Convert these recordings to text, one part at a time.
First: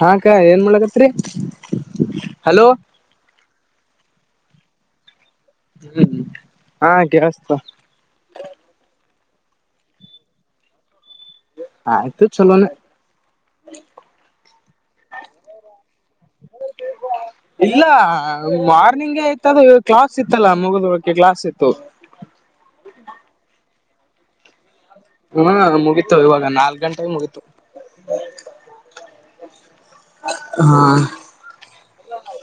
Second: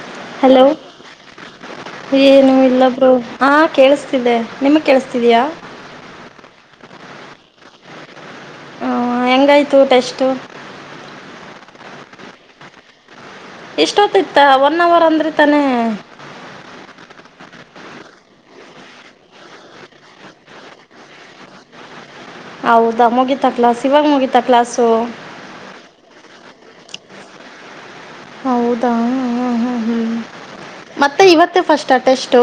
ಹಾ ಅಕ್ಕ ಏನ್ ಹಲೋ ಮಾಡಕತ್ರಿ ಏನು ಹಲೋ ಇಲ್ಲ ಬ್ರೋ. ಹಾಂ ಕೇಳಿಸ್ತಿದ್ದೆ ನಿಮಗೆ ಕೇಳಿಸ್ತಿದಯಾ. ಹ್ಮ್ ಹಾ ಕೇಳ್ಸ್ತದ. ಹ ಹೆಂಗಾಯ್ತು ಟೆಸ್ಟು. ಆಯ್ತು ಚಲೋಣ. ಇಷ್ಟೊತ್ತ ಇತ್ತ ಒನ್ ಅವರ್ ಅಂದ್ರೆ ತಾನೇ. [inaudible] ಇಲ್ಲ ಮಾರ್ನಿಂಗ್ಗೆ ಆಯತ ಅದು ಕ್ಲಾಸ್ ಇತ್ತಲ್ಲ ಮುಗದ ಹಳಕ್ಕೆ ಕ್ಲಾಸ್ ಇತ್ತು. ಹೌದಾ ಮುಗಿತಾ ಕ್ಲಾಸ್ ಇವಾಗ ಮುಗಿತ ಕ್ಲಾಸು. ಹಾ ಮುಗೀತು ಇವಾಗ ನಾಲ್ಕಕ್ ಗಂಟೆಗೆ ಮುಗೀತು. ಹೌದಾ ಹಾ ಹಾ ಹ್ಞೂ ಹಾ ಮತ್ತೆ ಇವತ್ತೇ ಫಸ್ಟ್ ಟೆಸ್ಟು.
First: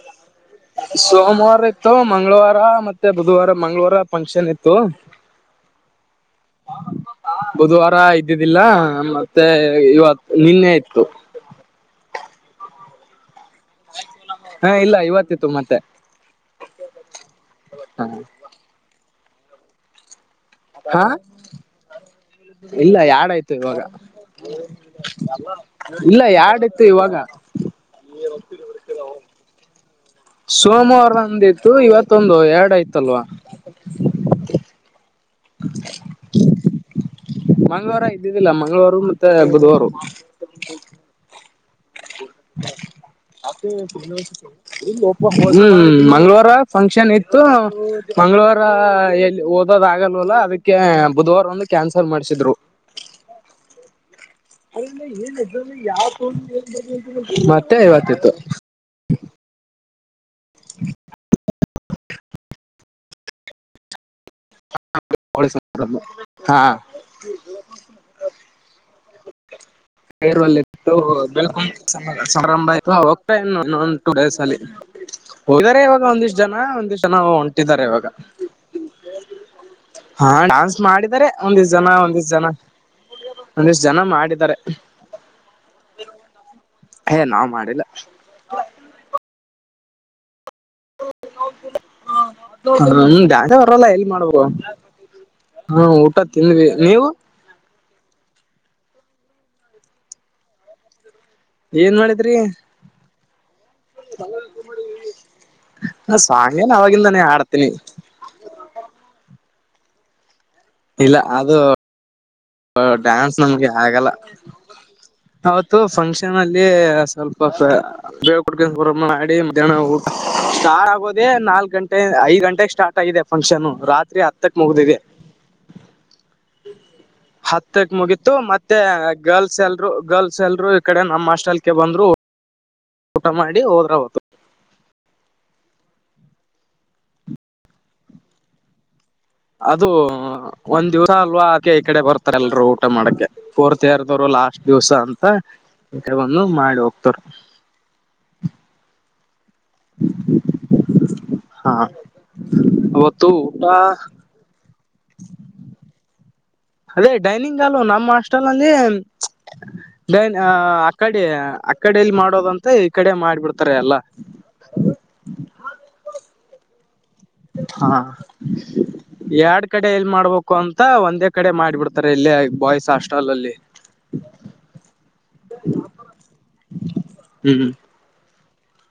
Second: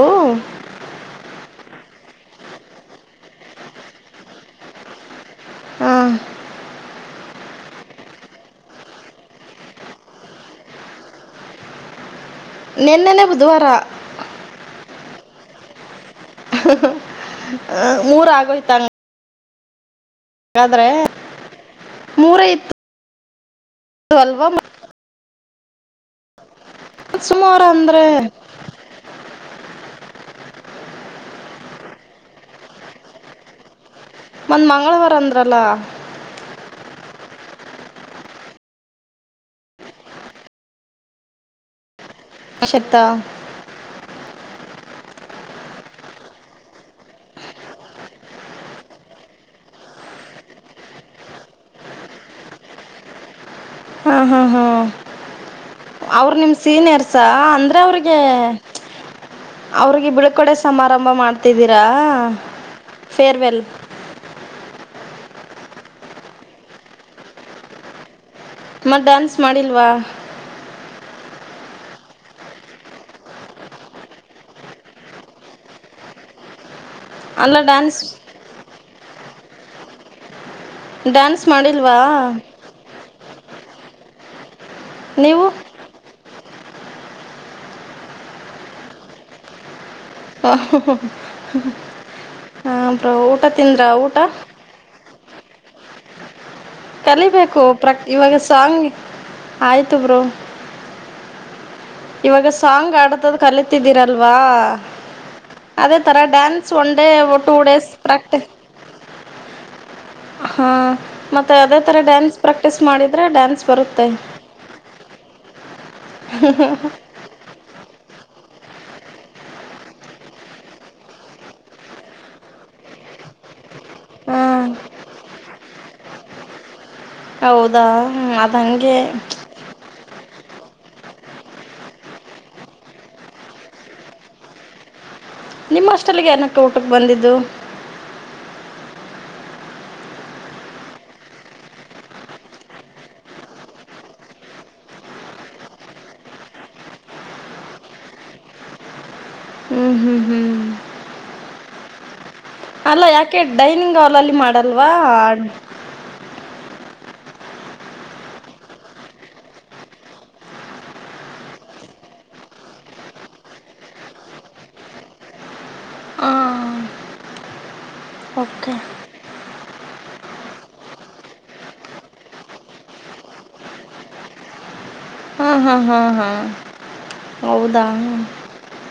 ಸೋಮವಾರ ಇತ್ತು ಮಂಗಳವಾರ ಮತ್ತೆ ಬುಧವಾರ ಮಂಗಳವಾರ ಫಂಕ್ಷನ್ ಇತ್ತು. ಹಾಂ ಬುಧವಾರ ಇದ್ದಿದ್ದಿಲ್ಲ ಮತ್ತೆ ಇವತ್ತು ನಿನ್ನೆ ಇತ್ತು. ನಿನ್ನೆನೆ ಬುಧವಾರ. ಹಾ ಇಲ್ಲ ಇವತ್ತಿತ್ತು ಮತ್ತೆ. ಮೂರ ಆಗೋಯ್ತಂಗ ಹಾ ಮೂರೇ ಇತ್ತು ಇಲ್ಲ ಯಾಡಾಯ್ತು ಇವಾಗ. [inaudible] ಇಲ್ಲ ಯಾಡ ಇತ್ತು ಇವಾಗ. ಅಂದ್ರೆ. ಸೋಮವಾರ ನಂದಿತ್ತು ಇವತ್ತೊಂದು ಎರಡ್ ಆಯತಲ್ವಾ. ಮಂದ್ ಮಂಗಳವಾರ ಅಂದ್ರಲ್ಲ. ಮಂಗಳವಾರ ಇದ್ದಿದ್ದಿಲ್ಲ ಮಂಗಳವಾರ ಮತ್ತೆ ಬುಧವಾರ. [inaudible] [inaudible] ಹ್ಮ್ ಮಂಗಳವಾರ ಫಂಕ್ಷನ್ ಇತ್ತು ಮಂಗಳವಾರ ಎಲ್ಲಿ ದ್ ಆಗಲ್ವಲ್ಲ ಅದಕ್ಕೆ ಬುಧವಾರ ಒಂದು ಕ್ಯಾನ್ಸಲ್ ಮಾಡ್ಸಿದ್ರು. ಹಾ ಹಾ ಹಾ. ಸೀನಿಯರ್ಸ [inaudible] ಅಂದ್ರೆ ಮತ್ತೆ ಅವ್ರಿಗೆ ಇವತಿತ್ತು. ಅವ್ರಿಗೆ ಬಿಳ್ಕೊಡೊ ಸಮಾರಂಭ ಮಾಡ್ತಿದ್ದೀರಾ. ಫೇರ್ವೆೆಲ್. [inaudible] ಹಾ. [inaudible] ಮತ್ತ ಡಾನ್ಸ್ ಮಾಡಿಲ್ವಾ. ಫೈರ್ವೇಲ್ ಇತ್ತು ಬೆಳ್ಕೊಂಡ ಸಮಾರಂಭ ಆಯ್ತು ಹೋಗ್ತಾ ಇನ್ನು ಒ ಟು ಡೇಸ್ ಅಲ್ಲಿ. ಹೋದಾರೆ ಇವಾಗ ಒಂದಿಷ್ಟ್ ಜನ ಒಂದಿಷ್ಟ್ ಜನ ಅಲ್ಲ ಹೊಂಟಿದ್ದಾರೆ ಡ್ಯಾನ್ಸ್ ಇವಾಗ. ಹಾ ಡಾನ್ಸ್ ಮಾಡಿದಿದ್ದಾರೆ ಡ್ಯಾನ್ಸ್ ಒಂದಷ್ಟ ಜನ ಮಾಡಿಲ್ವಾ ಒಂದಿಷ್ಟ್ ಜನ. ಒಂದಿಷ್ಟ್ ಜನ ಮಾಡಿದ್ದಾರೆ. ನೀವು. ಏ ನಾವ್ ಮಾಡಿಲ್ಲ. ಹ್ಮ ಹ್ರ ಊಟ ಡ್ಯಾನ್ಸ ತಿಂದ್ರ ಊಟ. ಹಾ ಊಟ ತಿಂದ್ವಿ ನೀವು. ಬೇಕು ಪ್ರ ಇವಾಗ ಸಾಂಗ್ ಆಯ್ತು ಬ್ರೋ. ಏನ್ ಮಾಡಿದ್ರಿ ಇವಾಗ ಸಾಂಗ್ ಆಡತದ ಕಲಿತಿದ್ದೀರಲ್ವಾ. ಅದೇ ನಾ ತರ ಡ್ಯಾನ್ಸ್ ಸಾಂಗೇನ್ ಒನ್ ಡೇ ಅವಾಗಿಂದಾನೇ ಟೂ ಆಡ್ತೀನಿ ಡೇಸ್ ಪ್ರಾಕ್ಟಿಸ್ ಹಾ ಇಲ್ಲ ಮತ್ತೆ ಅದು ಅದೇ ತರ ಡ್ಯಾನ್ಸ್ ಪ್ರಾಕ್ಟೀಸ್ ಮಾಡಿದರೆ ಡ್ಯಾನ್ಸ್ ನಮ್ಗೆ ಬರುತ್ತೆ ಆಗಲ್ಲ ಅವತ್ತು ಫಂಕ್ಷನ್ ಅಲ್ಲಿ ಸ್ವಲ್ಪ [unintelligible] ಬೇಳ್ ಕುಡ್ಕುರ ಮಾಡ ಮಧ್ಯಾಹ್ನ ಊ ಸ್ಟಾರ್ಟ್ ಆಗೋದೆೇ ನಾಲ್ಕ್ ಗಂಟೆ ಐದ್ ಗಂಟೆಗೆ ಸ್ಟಾರ್ಟ್ ಆಗಿದೆ. ಫಂಕ್ಷನ್ ರಾತ್ರಿ ಹತ್ತಕ್ ಹಾಂ ಮುಗಿದಿದೆ. ಹೌದಾ ಹತ್ತಕ್ ಮುಗಿತತ್ತು ಹ್ಮ್ ಅದ್ ಮತ್ತೆ ಹಂಗೆ ಗರ್ಲ್ಸ್ ಎಲ್ರು ಗರ್ಲ್ಸ್ ಎಲ್ರುೂ ಈ ಕಡೆ ನಮ್ಮ್ ಆಸ್ಟೆಲ್ ಕೆ ಬಂದ್ರು. ಊಟ ಮಾಡಿ ಹೋದ್ರ ಅವ್ರು. ನಿಮ್ಮ ಅಸ್ಟೆಲಗೆ ಏನಕ್ಕೂ ಊಟಕ್ಕೆ ಬಂದಿದ್ದು. ಅದು ಒಂದ್ ದಿವ್ಸ ಅಲ್ವಾ ಆಕೆ ಈ ಕಡೆ ಬರ್ತಾರಲ್ರ ಊಟ ಮಾಡಕೆ. ಪೋರ್ತಯಾರದರು ಲಾಸ್ಟ್ ದಿವ್ಸ ಅಂತ ಕೆಂದು ಮಾಡಿ ಹೋಗ್ತರ. ಹ್ಮ್ ಹ್ಮ್ ಹ್ಮ್ [inaudible] ಹಾ. ಅಲ್ಲ ಅವತ್ತು ಯಾಕೆ ಊಟ ಡೈನಿಂಗ್ ಹಾಲಲ್ಲಿ ಮಾಡಲ್ವಾ. ಅದೇ ಡೈನಿಂಗ್ ಹಾಲು ನಮ್ಮ ಹಾಸ್ಟೆಲ್ ನಲ್ಲಿ. ಡೈನ್ ಆ ಕಡೆ ಆ ಕಡಲಿ ಮಾಡೋದಂತ ಈ ಕಡೆ ಮಾಡಿಬಿಡ್ತಾರೆ ಎಲ್ಲ. ಹಾ. ಓಕೆ. ಎರಡ್ ಕಡೆ ಎಲ್ ಮಾಡ್ಬೇಕು ಅಂತ ಒಂದೇ ಕಡೆ ಮಾಡಿಬಿಡ್ತಾರೆ ಇಲ್ಲೇ ಬಾಯ್ಸ್ ಹಾಸ್ಟೆಲ್ ಅಲ್ಲಿ. ಹ್ಮ್ ಹ್ಮ್ ಹ್ಮ್ ಹ್ಮ್ ಹೌದಾ.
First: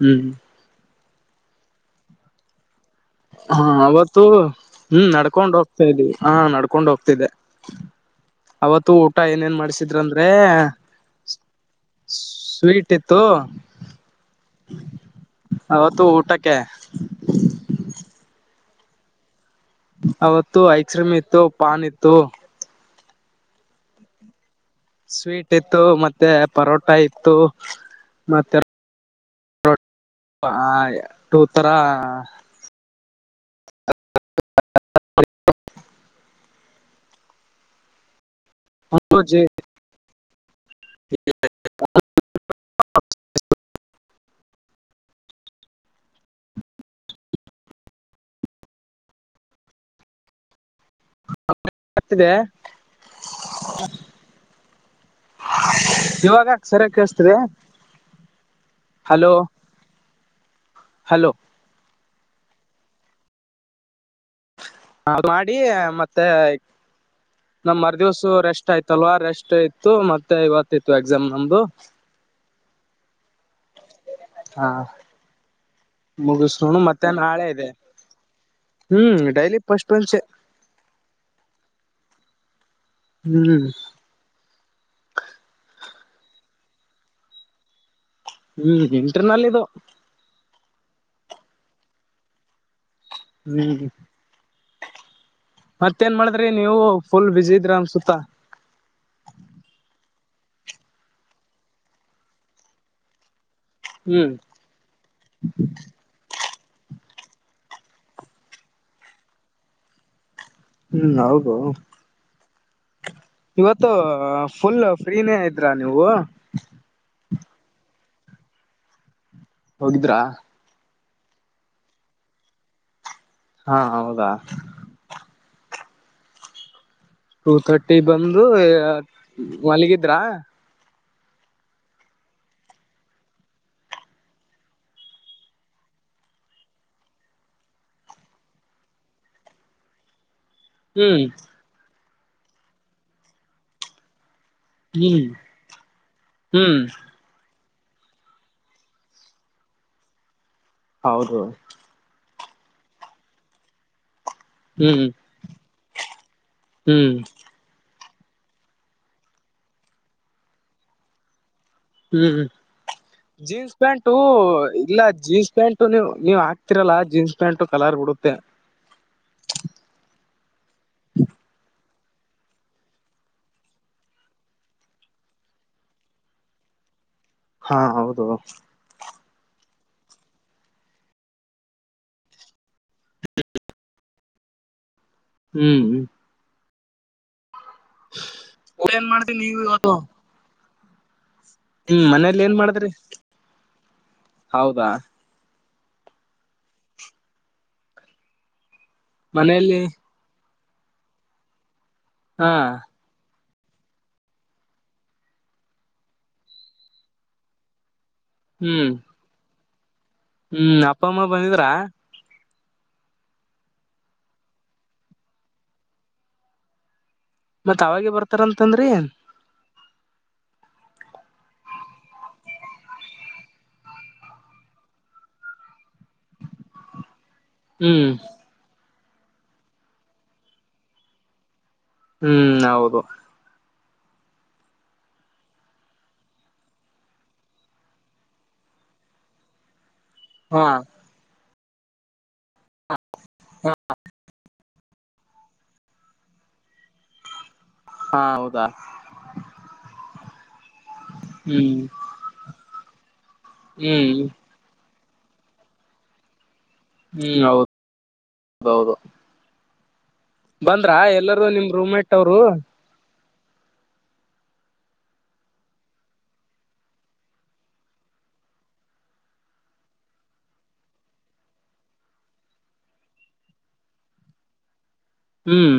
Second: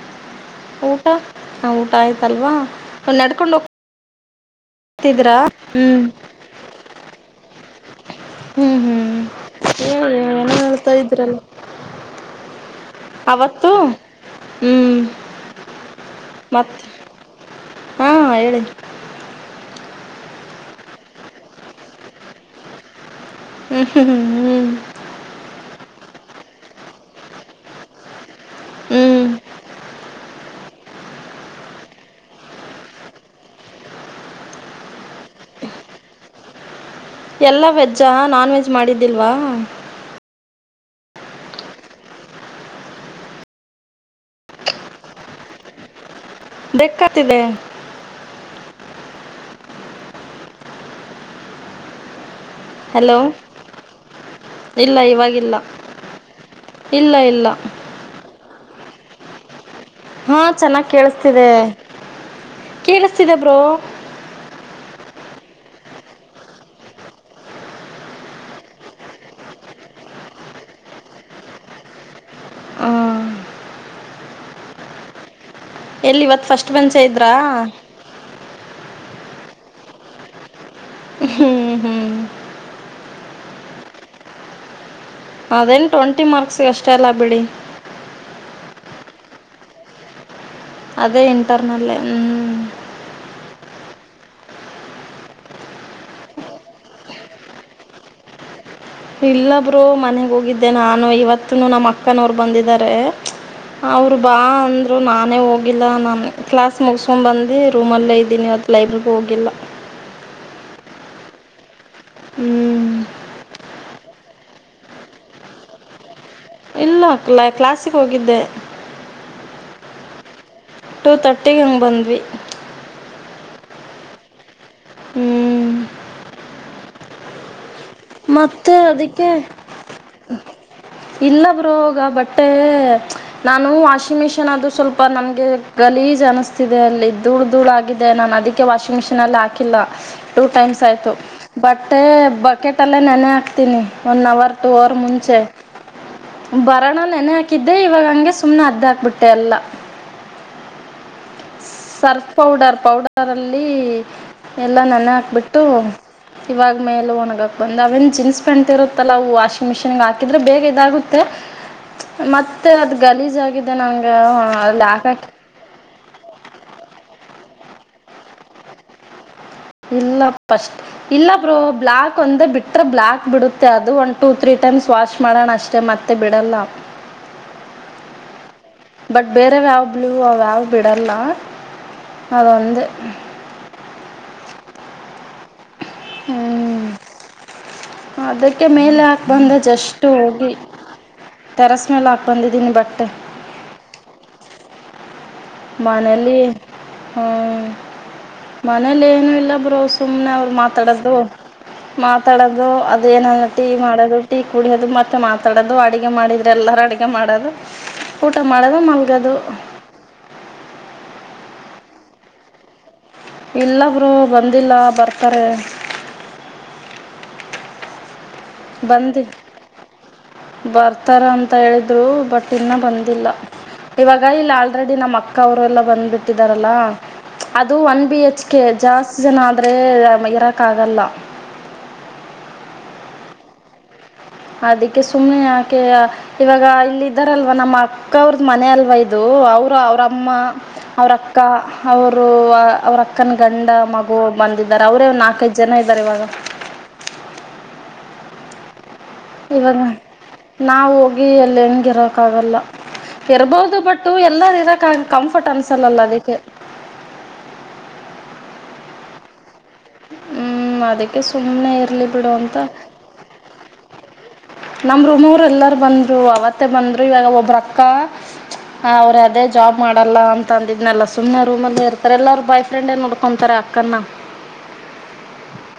ಹ್ಮ್. ಊಟ ನಾ ಊಟ ಆಯ್ತಲ್ವಾ. ನಡ್ಕೊಂಡು ಹಾ ಅವತ್ತು ಹ್ಮ್ ಹೋಗ್ತಿದ್ದೀರಾ ನಡ್ಕೊಂಡ್ ಹೋಗ್ತಾ ಹ್ಮ್ ಇದ್ವಿ. ಹಾ ನಡ್ಕೊಂಡ್ ಹೋಗ್ತಿದ್ದೆ ಹ್ಮ್ ಅವತ್ತು ಊಟ ಏನೇನ್ ಮಾಡ್ಸಿದ್ರ ಅಂದ್ರೆ. ಮಾಡ್ತಾ ಇದ್ರಲ್ಲ ಸ್ವೀಟ್ ಟ್ಟಿತ್ತು ಅವತ್ತು ಹ್ಮ್ ಅವತ್ತು ಊಟಕ್ಕೆ. ಹಾ ಹೇಳಿ. ಅವತ್ತು ಐಸ್ ಕ್ರೀಮ್ ಇತ್ತು ಪಾನ ಇತ್ತು. [unintelligible] ಸ್ವೀಟ್ ಇತ್ತು ಮತ್ತೆ ಪರೋಟಾ ಇತ್ತು ಮತ್ತೆ ಹ್ಞೂ ಆ ಟು ತರಾ. ಎಲ್ಲ ವೆಜ್ಜಾ ನಾನ್ ವೆಜ್ ಮಾಡಿದ್ದಿಲ್ವಾ. [inaudible] [unintelligible] ಹಲೋ [inaudible] ಇಲ್ಲ ಇವಾಗಿಲ್ಲ ಇವಾಗ ಸರಿಯಾಗ ಇಲ್ಲ ಕೇಳಸ್ತದೆ. ಇಲ್ಲ ಹಲೋ. ಹಾ ಚೆನ್ನಾಗ ಹಲೋ ಕೇಳಿಸ್ತಿದೆ ಕೇಳಿಸ್ತಿದೆ ಬ್ರೋ. ಅದ ಮಾಡಿ ಮತ್ತೆ. ನಮ್ ಮರ್ ದಿವ್ಸ ರೆಸ್ಟ್ ಆಯ್ತಲ್ವಾ ರೆಸ್ಟ್ ಇತ್ತು ಮತ್ತೆ ಇವತ್ತ ಇತ್ತು ಎಕ್ಸಾಮ್ ನಮ್ದು ಹ ಹಾ ಎಲ್ಲಿ ಇವತ್ತು ಫಸ್ಟ್ ಮುಗಿಸಕೊಂಡು ಬೆಂಚೆ ಮತ್ತೆ ಇದ್ರಾ ನಾಳೆ ಇದೆ. ಹ್ಮ್ ಡೈಲಿ ಪಸ್ಟ್ಲ್ ಬೆಂಚ್ ಹ್ಞೂ ಹ್ಞೂ ಹ್ಮ್. ಅದೇನು ಟ್ವೆಂಟಿ ಮಾರ್ಕ್ಸಿಗೆ ಅಷ್ಟೇ ಅಲ್ಲ ಬಿಡಿ. ಹ್ಮ್ ಇಂಟರ್ನಲ್ ಇದು. ಅದೇ ಇಂಟರ್ನಲ್ ಹ್ಮ್... ಹ್ಮ.. ಮತ್ತೇ ಏನ್ ಮಾಡಿದ್ರಿ ನೀವು ಫುಲ್ ಬ್ಯುಸಿ ಇದ್ರಿ ಅನ್ಸುತ್ತ. ಇಲ್ಲ ಬ್ರೋ ಮನೆಗೆ ಹೋಗಿದ್ದೆ ನಾನು ಇವತ್ತು ನಮ್ಮ ಅಕ್ಕನವ್ರು ಬಂದಿದ್ದಾರೆ. ಅವರು ಹ್ಮ್ ಬಾ ಅಂದರು ನಾನೇ ಹೋಗಿಲ್ಲ ನಾನು. ಕ್ಲಾಸ್ ಮುಗಸ್ಕೊಂಡು ಬಂದು ರೂಮಲ್ಲೇ ಇದ್ದೀನಿವತ್ತು ಲೈಬ್ರರಿಗೆ ಹೋಗಿಲ್ಲ. ಹ್ಮ್ ಹೌದು. ಹ್ಞೂ ಇವತ್ತು ಫುಲ್ ಫ್ರೀನೇ ಇದ್ರಾ ನೀವು. ಇಲ್ಲ ಕ್ಲಾಸಿಗೆ ಹೋಗಿದ್ದೆ. ಹೋಗಿದ್ರಾ. ಟೂ ತರ್ಟಿಗೆ ಹಂಗೆ ಬಂದ್ವಿ. ಹಾ ಹೌದಾ. ಹ್ಮ್ ಟೂ ತರ್ಟಿ ಬಂದು ಮತ್ತೆ ಅದಕ್ಕೆ ಮಲಗಿದ್ರಾ. ಇಲ್ಲ ಬ್ರೋಗ ಬಟ್.... ನಾನು ವಾಷಿಂಗ್ ಮಿಷಿನ್ ಅದು ಸ್ವಲ್ಪ ನನ್ಗೆ ಗಲೀಜ್ ಅನಿಸ್ತಿದೆ ಅಲ್ಲಿ ಧೂಳ ಧೂಳ ಆಗಿದೆ ನಾನು ಅದಿ. ವಾಷಿಂಗ್ ಮಿಷಿನ್ ಅಲ್ಲಿ ಹಾಕಿಲ್ಲ ಟೂ ಟೈಮ್ಸ್. ಆಯ್ತು ಹ್ಮ್ ಬಟ್ಟೆ ಬಕೆಟ್ ಅಲ್ಲೇ ನೆನೆ ಹಾಕ್ತೀನಿ ಒನ್ ಅವರ್. ಒನ್ ಅವರ್ ಹ್ಮ್ ಮುಂಚೆ ಹ್ಮ್ ಬರೋಣ ನೆನ ಹಕೂ. ಹಾಕಿದ್ದೆ ಇವಾಗ ಹಂಗೆ ಸುಮ್ನೆ ಅರ್ಧ ಹಾಕ್ಬಿಟ್ಟೆ ಎಲ್ಲ. ಹೌದು. ಸರ್ಫ್ ಪೌಡರ್ ಪೌಡರಲ್ಲಿ. ಎಲ್ಲಾ ಹ್ಮ್ ನೆನೆ ಹಾಕ್ಬಿಟ್ಟು ಇವಾಗ ಮೇಲೆ ಹ್ಮ್ ಒಣಗಕ. ಒಂದ ಅವೇನ್ ಜೀನ್ಸ್ ಪ್ಯಾಂಟ್ ಇರುತ್ತಲ್ಲ ಅವು ವಾಷಿಂಗ್ ಮಿಷಿನ್ ಹಾಕಿದ್ರೆ ಬೇಗ ಇದಾಗುತ್ತೆ. ಹ್ಮ್ ಮತ್ತೆ ಅದ್ ಗಲೀಜ್ ಆಗಾಗಿದೆ ಜೀನ್ಸ್ ನಂಗ ಅಲ್ಲಿ ಹಾಕಿಕ. ಇ ನೀವು ನೀವ್ ಹಾಕ್ತಿರಲ್ಲ ಜೀನ್ಸ್ ಪ್ಯಾಂಟ್ ಕಲರ್ ಬಿಡುತ್ತೆ. ಇಲ್ಲ ಪಸ್ಟ್ ಇಲ್ಲ ಬ್ರೋ ಬ್ಲಾಕ್ ಒಂದ ಬಿಟ್ಟ. ಹತ್ತತ್ರ ಬ್ಲ್ಯಾಕ್ ಬಿಡುತ್ತೆ ಅದು ಒಂದು ಟೂ ತ್ರೀ ಟೈಮ್ಸ್ ವಾಶ್ ಮಾಡೋಣ ಅಷ್ಟೇ ಮತ್ತೆ ಬಿಡಲ್ಲ. ಹಾ ಹೌದು. ಬಟ್ ಬೇರೆ ಯಾವ್ಯವುಲೂ ವ್ಯವು್ ಬಿಡಲ್ಲ ಅದು ಒಂದೇ. ಹ ಹ್ಮ್ ಹ್ಮ್ ಹ್ಮ್ ಅದಕ್ಕೆ ಮೇಲೆ ಏನ್ ಹಾಕ ಮಾಡ್ರಿ ಬಂದ ನೀವು ಜಸ್ಟ್ ಹೋಗಿ. ಟೆರಸ್ ಹ್ಮ ಮೇಲೆ ಹಾಕಿ ಮನೇಯಲ್ಲಿ ಏನ್ ಬಂದಿದ್ದೀನಿ ಮಾಡಿದ್ರಿ.... ಬಟ್ಟೆ ಹೌದಾ. ಮನೇಲಿ ಹಾ ಮನೇಲಿ ಏನುೂ ಇಲ್ಲ ಮನೇಲಿ ಬ್ರಸು. ಸುನೆ ಅವರು ಮಾತಾಡದು ಹಾ ಮಾತಾಡದು. ಅದುಏನ ಟೀ ಮಾಡೋದು ಟೀ ಕುಡಿಯೋದು ಮತ್ತೆ ಮಾತಾಡೋದು ಅಡುಗೆ ಮಾಡಿದ್ರ ಎಲ್ಲರೂ ಅಡುಗೆ ಮಾಡೋದು. ಊಟ ಮಾಡದ ಹ್ಮ್ ಮಲಗೂದು. ಹ್ಮ್ ಅಪ್ಪ ಅಮ್ಮ ಬಂದಿದ್ರಾ. ಇಲ್ಲ ಬ್ರೋ ಬಂದಿಲ್ಲ ಬರ್ತಾರೆ. ಮತ್ತ್ ಅವಾಗೆ ಬರ್ತಾರಂತಂದ್ರೀ. ಬರ್ತಾರ ಅಂತ ಹೇಳಿದ್ರು ಬಟ್ ಇನ್ನೂ ಬಂದಿಲ್ಲ. ಇವಾಗ ಇಲ್ಲ ಆಲ್ರೆಡಿ ನಮ್ಮ ಅಕ್ಕ ಅವರುಲ್ಲ ಬಂದ್ಬಿಟ್ಟಿದಾರಲ್ಲಾ. ಅದು ಒನ್ ಹ್ಮ್ ಬಿ ಹೆಚ್ ಕೆ ಜಾಸ್ತಿ ಜನ ಆದ್ರೆ ಇರಕ್ ಆಗಲ್ಲ. ಹ್ಮ್ ಹೌದು. ಅದಕ್ಕೆ ಸುಮ್ಮನೆ ಯಾಕೆ - ಇವಾಗ ಇಲ್ಲೆ ಇದ್ದಾರಲ್ವ ನಮ್ಮ ಅಕ್ಕ ಅವ್ರದ ಮನೆ ಅಲ್ವಾ ಇದು ಅವರು ಅವ್ರ ಅಮ್ಮ ಹಾ ಅವರಕ್ಕ ಅಕ್ಕ ಅವರು ಅವರ ಅಕ್ಕನ ಗಂಡ ಮಗು ಬಂದಿದ್ದಾರೆ ಅವರೇ ನಾಲ್ಕೈದು ಜನಾ ಇದ್ದಾರೆ ಇವಾಗ ಹಾ ಹೌದಾ [unintelligible] ನಾವು ಹೋಗಿ ಲ್ಲಿ ಹ್ಮ್ ಹೆಂಗ ಇರಾಕ್ ಆಗಲ್ಲಾ ಇರ್ಬಹುದು ಬಟ್ಟು ಹ್ಮ್ ಎಲ್ಲಾರ ಇರಾಕ್ ಕಂಫರ್ಟ್ ಅನ್ಸಲ್ಲಲ್ಲಾ ಅದಕ್ಕೆ ಹುಂ ಹೌದು ಹೌದು ಬಂದ್ರಾ ಅದಕ್ಕೆ ಎಲ್ಲರೂ ನಿಮ್ ಸುಮ್ಮನೆ ರೂಮ ಇರಲಿ ಮೇಟ್ ಬಿಡು ಅವರು. ಅಂತ ನಮ್ ರೂಮವ್ರ ಎಲ್ಲಾರ ಬಂದ್ರು ಅವತ್ತೇ ಬಂದ್ರು ಇವಾಗ ಒಬ್ಬರ ಅಕ್ಕಾ ಹ ಅವ್ರರು ಅದೇ ಜಾಬ್ ಮಾಡಲ್ಲ ಅಂತ ಅಂದಿದ್ನಲ್ಲಾ ಸುಮ್ಮನೆ ರೂಮಲ್ಲ ಇರ್ತಾರೆ ಎಲ್ಲಾರ ಬೈ ಫ್ರೆಂಡಾ ಆಗಿ ನೋಡ್ಕೊಂತಾರೆ ಅಕ್ಕನ್ನ ಹುಂ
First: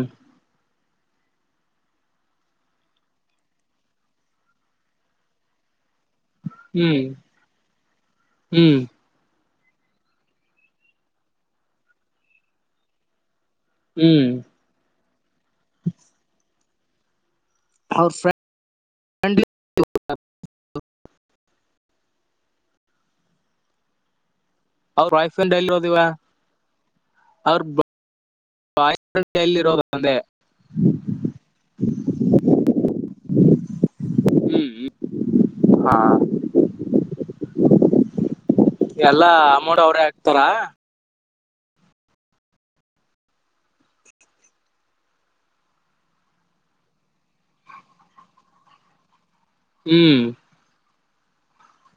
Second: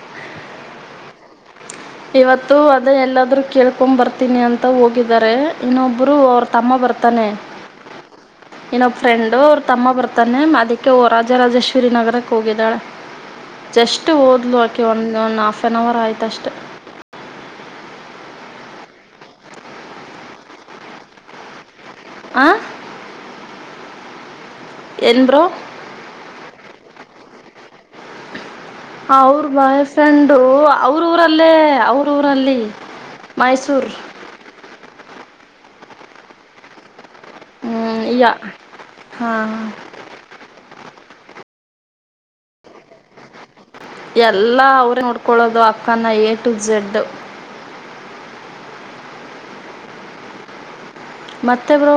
ಇವತ್ತು ಅದೇ ಎಲ್ಲಾದರೂ ಕೇಳ್ಕೊಂಡ ಬರ್ತೀನಿ ಅಂತ ಹೋಗಿದ್ದಾರೆ ಇನ್ನೊಬ್ಬರು ಅವ್ರ ತಮ್ಮಾ ಹ್ಮ್ ಬರ್ತಾನೆ ಹ್ಮ್ ಇನೊ ತ ಫ್ರೆಂಡು ಅವ್ರ ತಮ್ಮ ಬರ್ತಾನೆ ಅದಕ್ಕೆ ಓ ರಾಜರಾಜೇಶ್ವರಿ ನಗರಕ್ಕೆ ಹೋಗಿದ್ದಾಳೆ. ಜಸ್ಟ್ ಹ್ಮ್ ಹೋದ್ಲು ಆಕೆ ಒಂದ ಒಂದು ಹ ಆಫ್ ಒನ್ ಅವರ್ ಆಯ್ತ ಅಷ್ಟೆ. [unintelligible] ಫ್ರೆಂಡ್ ಆ ಅವ್ರ ಏನು ಬ್ರೋ ವೈಫೆಂಡೆಲಿ ಹೋದವಾ ಅವ್ ಅವ್ರ ಬಾಯ್ ಅಂದೆ ಫ್ರೆಂಡು ಅವ್ರ ಊರಲ್ಲೇ ಅವ್ರೂರಲ್ಲಿ ಮೈಸೂರ ರೀ ಹುಂ ಹಾ ಹ್ಮ್ ಯ [unintelligible] ಎಲ್ಲಾ ಹಾಂ ಅಮೋಂಟ ಅವ್ರೇ ಹಾಕ್ತಾರಾ ಎಲ್ಲ ಅವ್ರೇ ನೋಡ್ಕೊಳ್ಳೋದು ಅಕ್ಕನ ಎ ಟು ಝೆಡ್ ಈ ಮತ್ತೆ ಬ್ರೋ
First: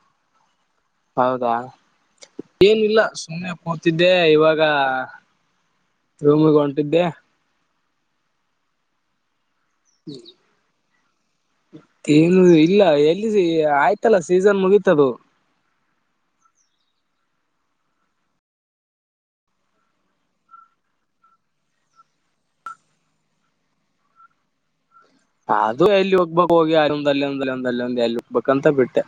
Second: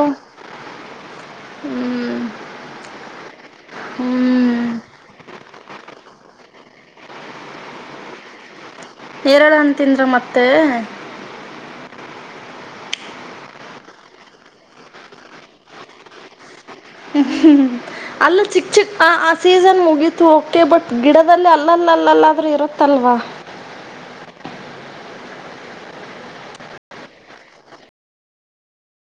ಹೌದಾ ಹ್ಞೂ ಏನಿಲ್ಲಾ ಸುಮ್ಮನೆ ಕೂತಿದ್ದೆ ಇವಾಗ ರೂಮಿಗೆ ಹೊಂಟಿದ್ದೆ ಏರಳ ಹೆಣ್ಣ ತಿಂದ್ರ ಮತ್ತೆ ತಿನ್ನು ಇಲ್ಲಾ ಎಲ್ಲಿ ಆಯ್ತಲ್ಲಾ ಸೀಸನ್ ಮುಗೀತದು ಹುಂ ಹು ಅಲ್ಲ ಚಿಕ್ಕ ಚಿಕ್ಕ ಆ ಆ ಸೀಸನ್ ಮುಗೀತು ಓಕೆ ಬಟ್ ಗಿಡದಲ್ಲಿ ಅಲ್ಲಲ್ಲ ಅಲ್ಲಲ್ಲಾದ್ರೂ ಇರುತ್ತಲ್ವಾ ಅದು ಎಲ್ಲಿ ಹೋಗ್ ಬೈಕ್ ಹೋಗಿ ಅದಲ್ಲ ಒಂದಲ್ಲ ಒಂದಲ್ಲ ಒಂದು ಎಲ್ಲಿ ಹೋಗ್ಬೇಕಕ್ಂತ ಬಿಟ್ಟೆ.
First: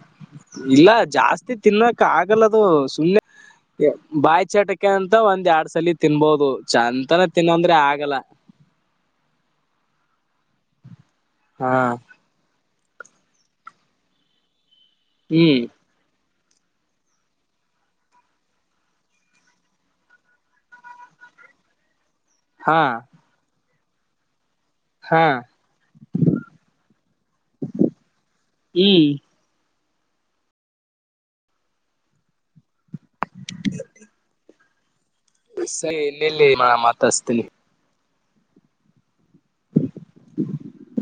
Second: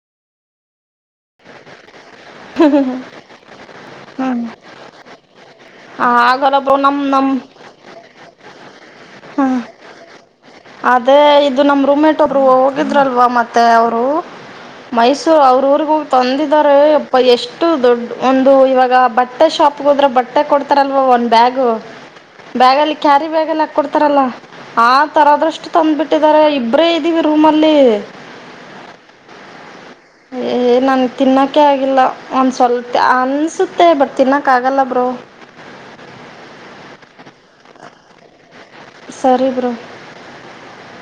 ಇಲ್ಲಾ ಜಾಸ್ತಿ ತಿನ್ನಕ್ ಆಗಲ್ಲದು ಸುಮ್ನೆ ಬಾಯಿ ಚಟಕೆ ಅಂತ ಒಂದ್ ಎರಡ್ ಲ್ಲಿ ತಿನ್ಬಹುದು ಆಗಲ್ಲ ಬ್ರೋ ನಮ್ಮ ಚೇಂತೇನ ನಮ್ಮ ತಿನ್ನಂದ್ರೆ ಆಗಲ್ಲಾ ಅದೇ ಇದು ಹಾ ನಮ್ಮ್ ರೂಮೆಟೋಬ್ರು ಹೋಗಿದ್ರಲ್ವಾ ಮತ್ತೆ ಅವರು ಮೈಸೂರು ಹ್ಮ್ ಅವ್ರವಿಗೂ ತಂದಿದ್ದಾರೆ ಎಪ್ಪಾ ಎಷ್ಟು ದೊಡ್ಡ ಒಂದು ಇವಾಗ ಬಟ್ಟೆ ಶಾಪ್ ಗೆ ಹೋದ್ರೆ ಬಟ್ಟೆ ಮತ್ತೆ ಕೊಡ್ತಾರಲ್ವಾ ಒಂದ ಬ್ಯಾಗ್ ಹಾ ಬ್ಯಾಗಲ್ಲಿ ಕ್ಯಾರಿ ಬ್ಯಾಗ ಹಾಡ್ತಾರಲ್ಲಾ ಹಾ ತರೋದಷ್ಟು ತಂದ್ಬಿಟ್ಟಿದ್ದಾರೆ ಇಬ್ಬರೇ ಇದ್ದೀವಿ ರೂಮ್ ಅಲ್ಲಿ ಇ ಏ ನಂಗ ತಿನ್ನಕೆ ಆಗಿಲ್ಲ. ಒಂದ ಸ್ವಲ್ಪ ಅನಸತ್ತೆ ಬಟ್ ತಿನ್ನಕ್ಕ ಆಗಲ್ಲ ಬ್ರೋ. ಸ ಇಲ್ಲಿಲ್ಲಿ ಮತ್ತ ಹಚ್ಚತನ. ಸರಿ ಬ್ರೋ.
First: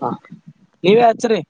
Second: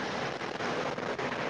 ಹ ಈಗ ಹಚ್ಚರಿ.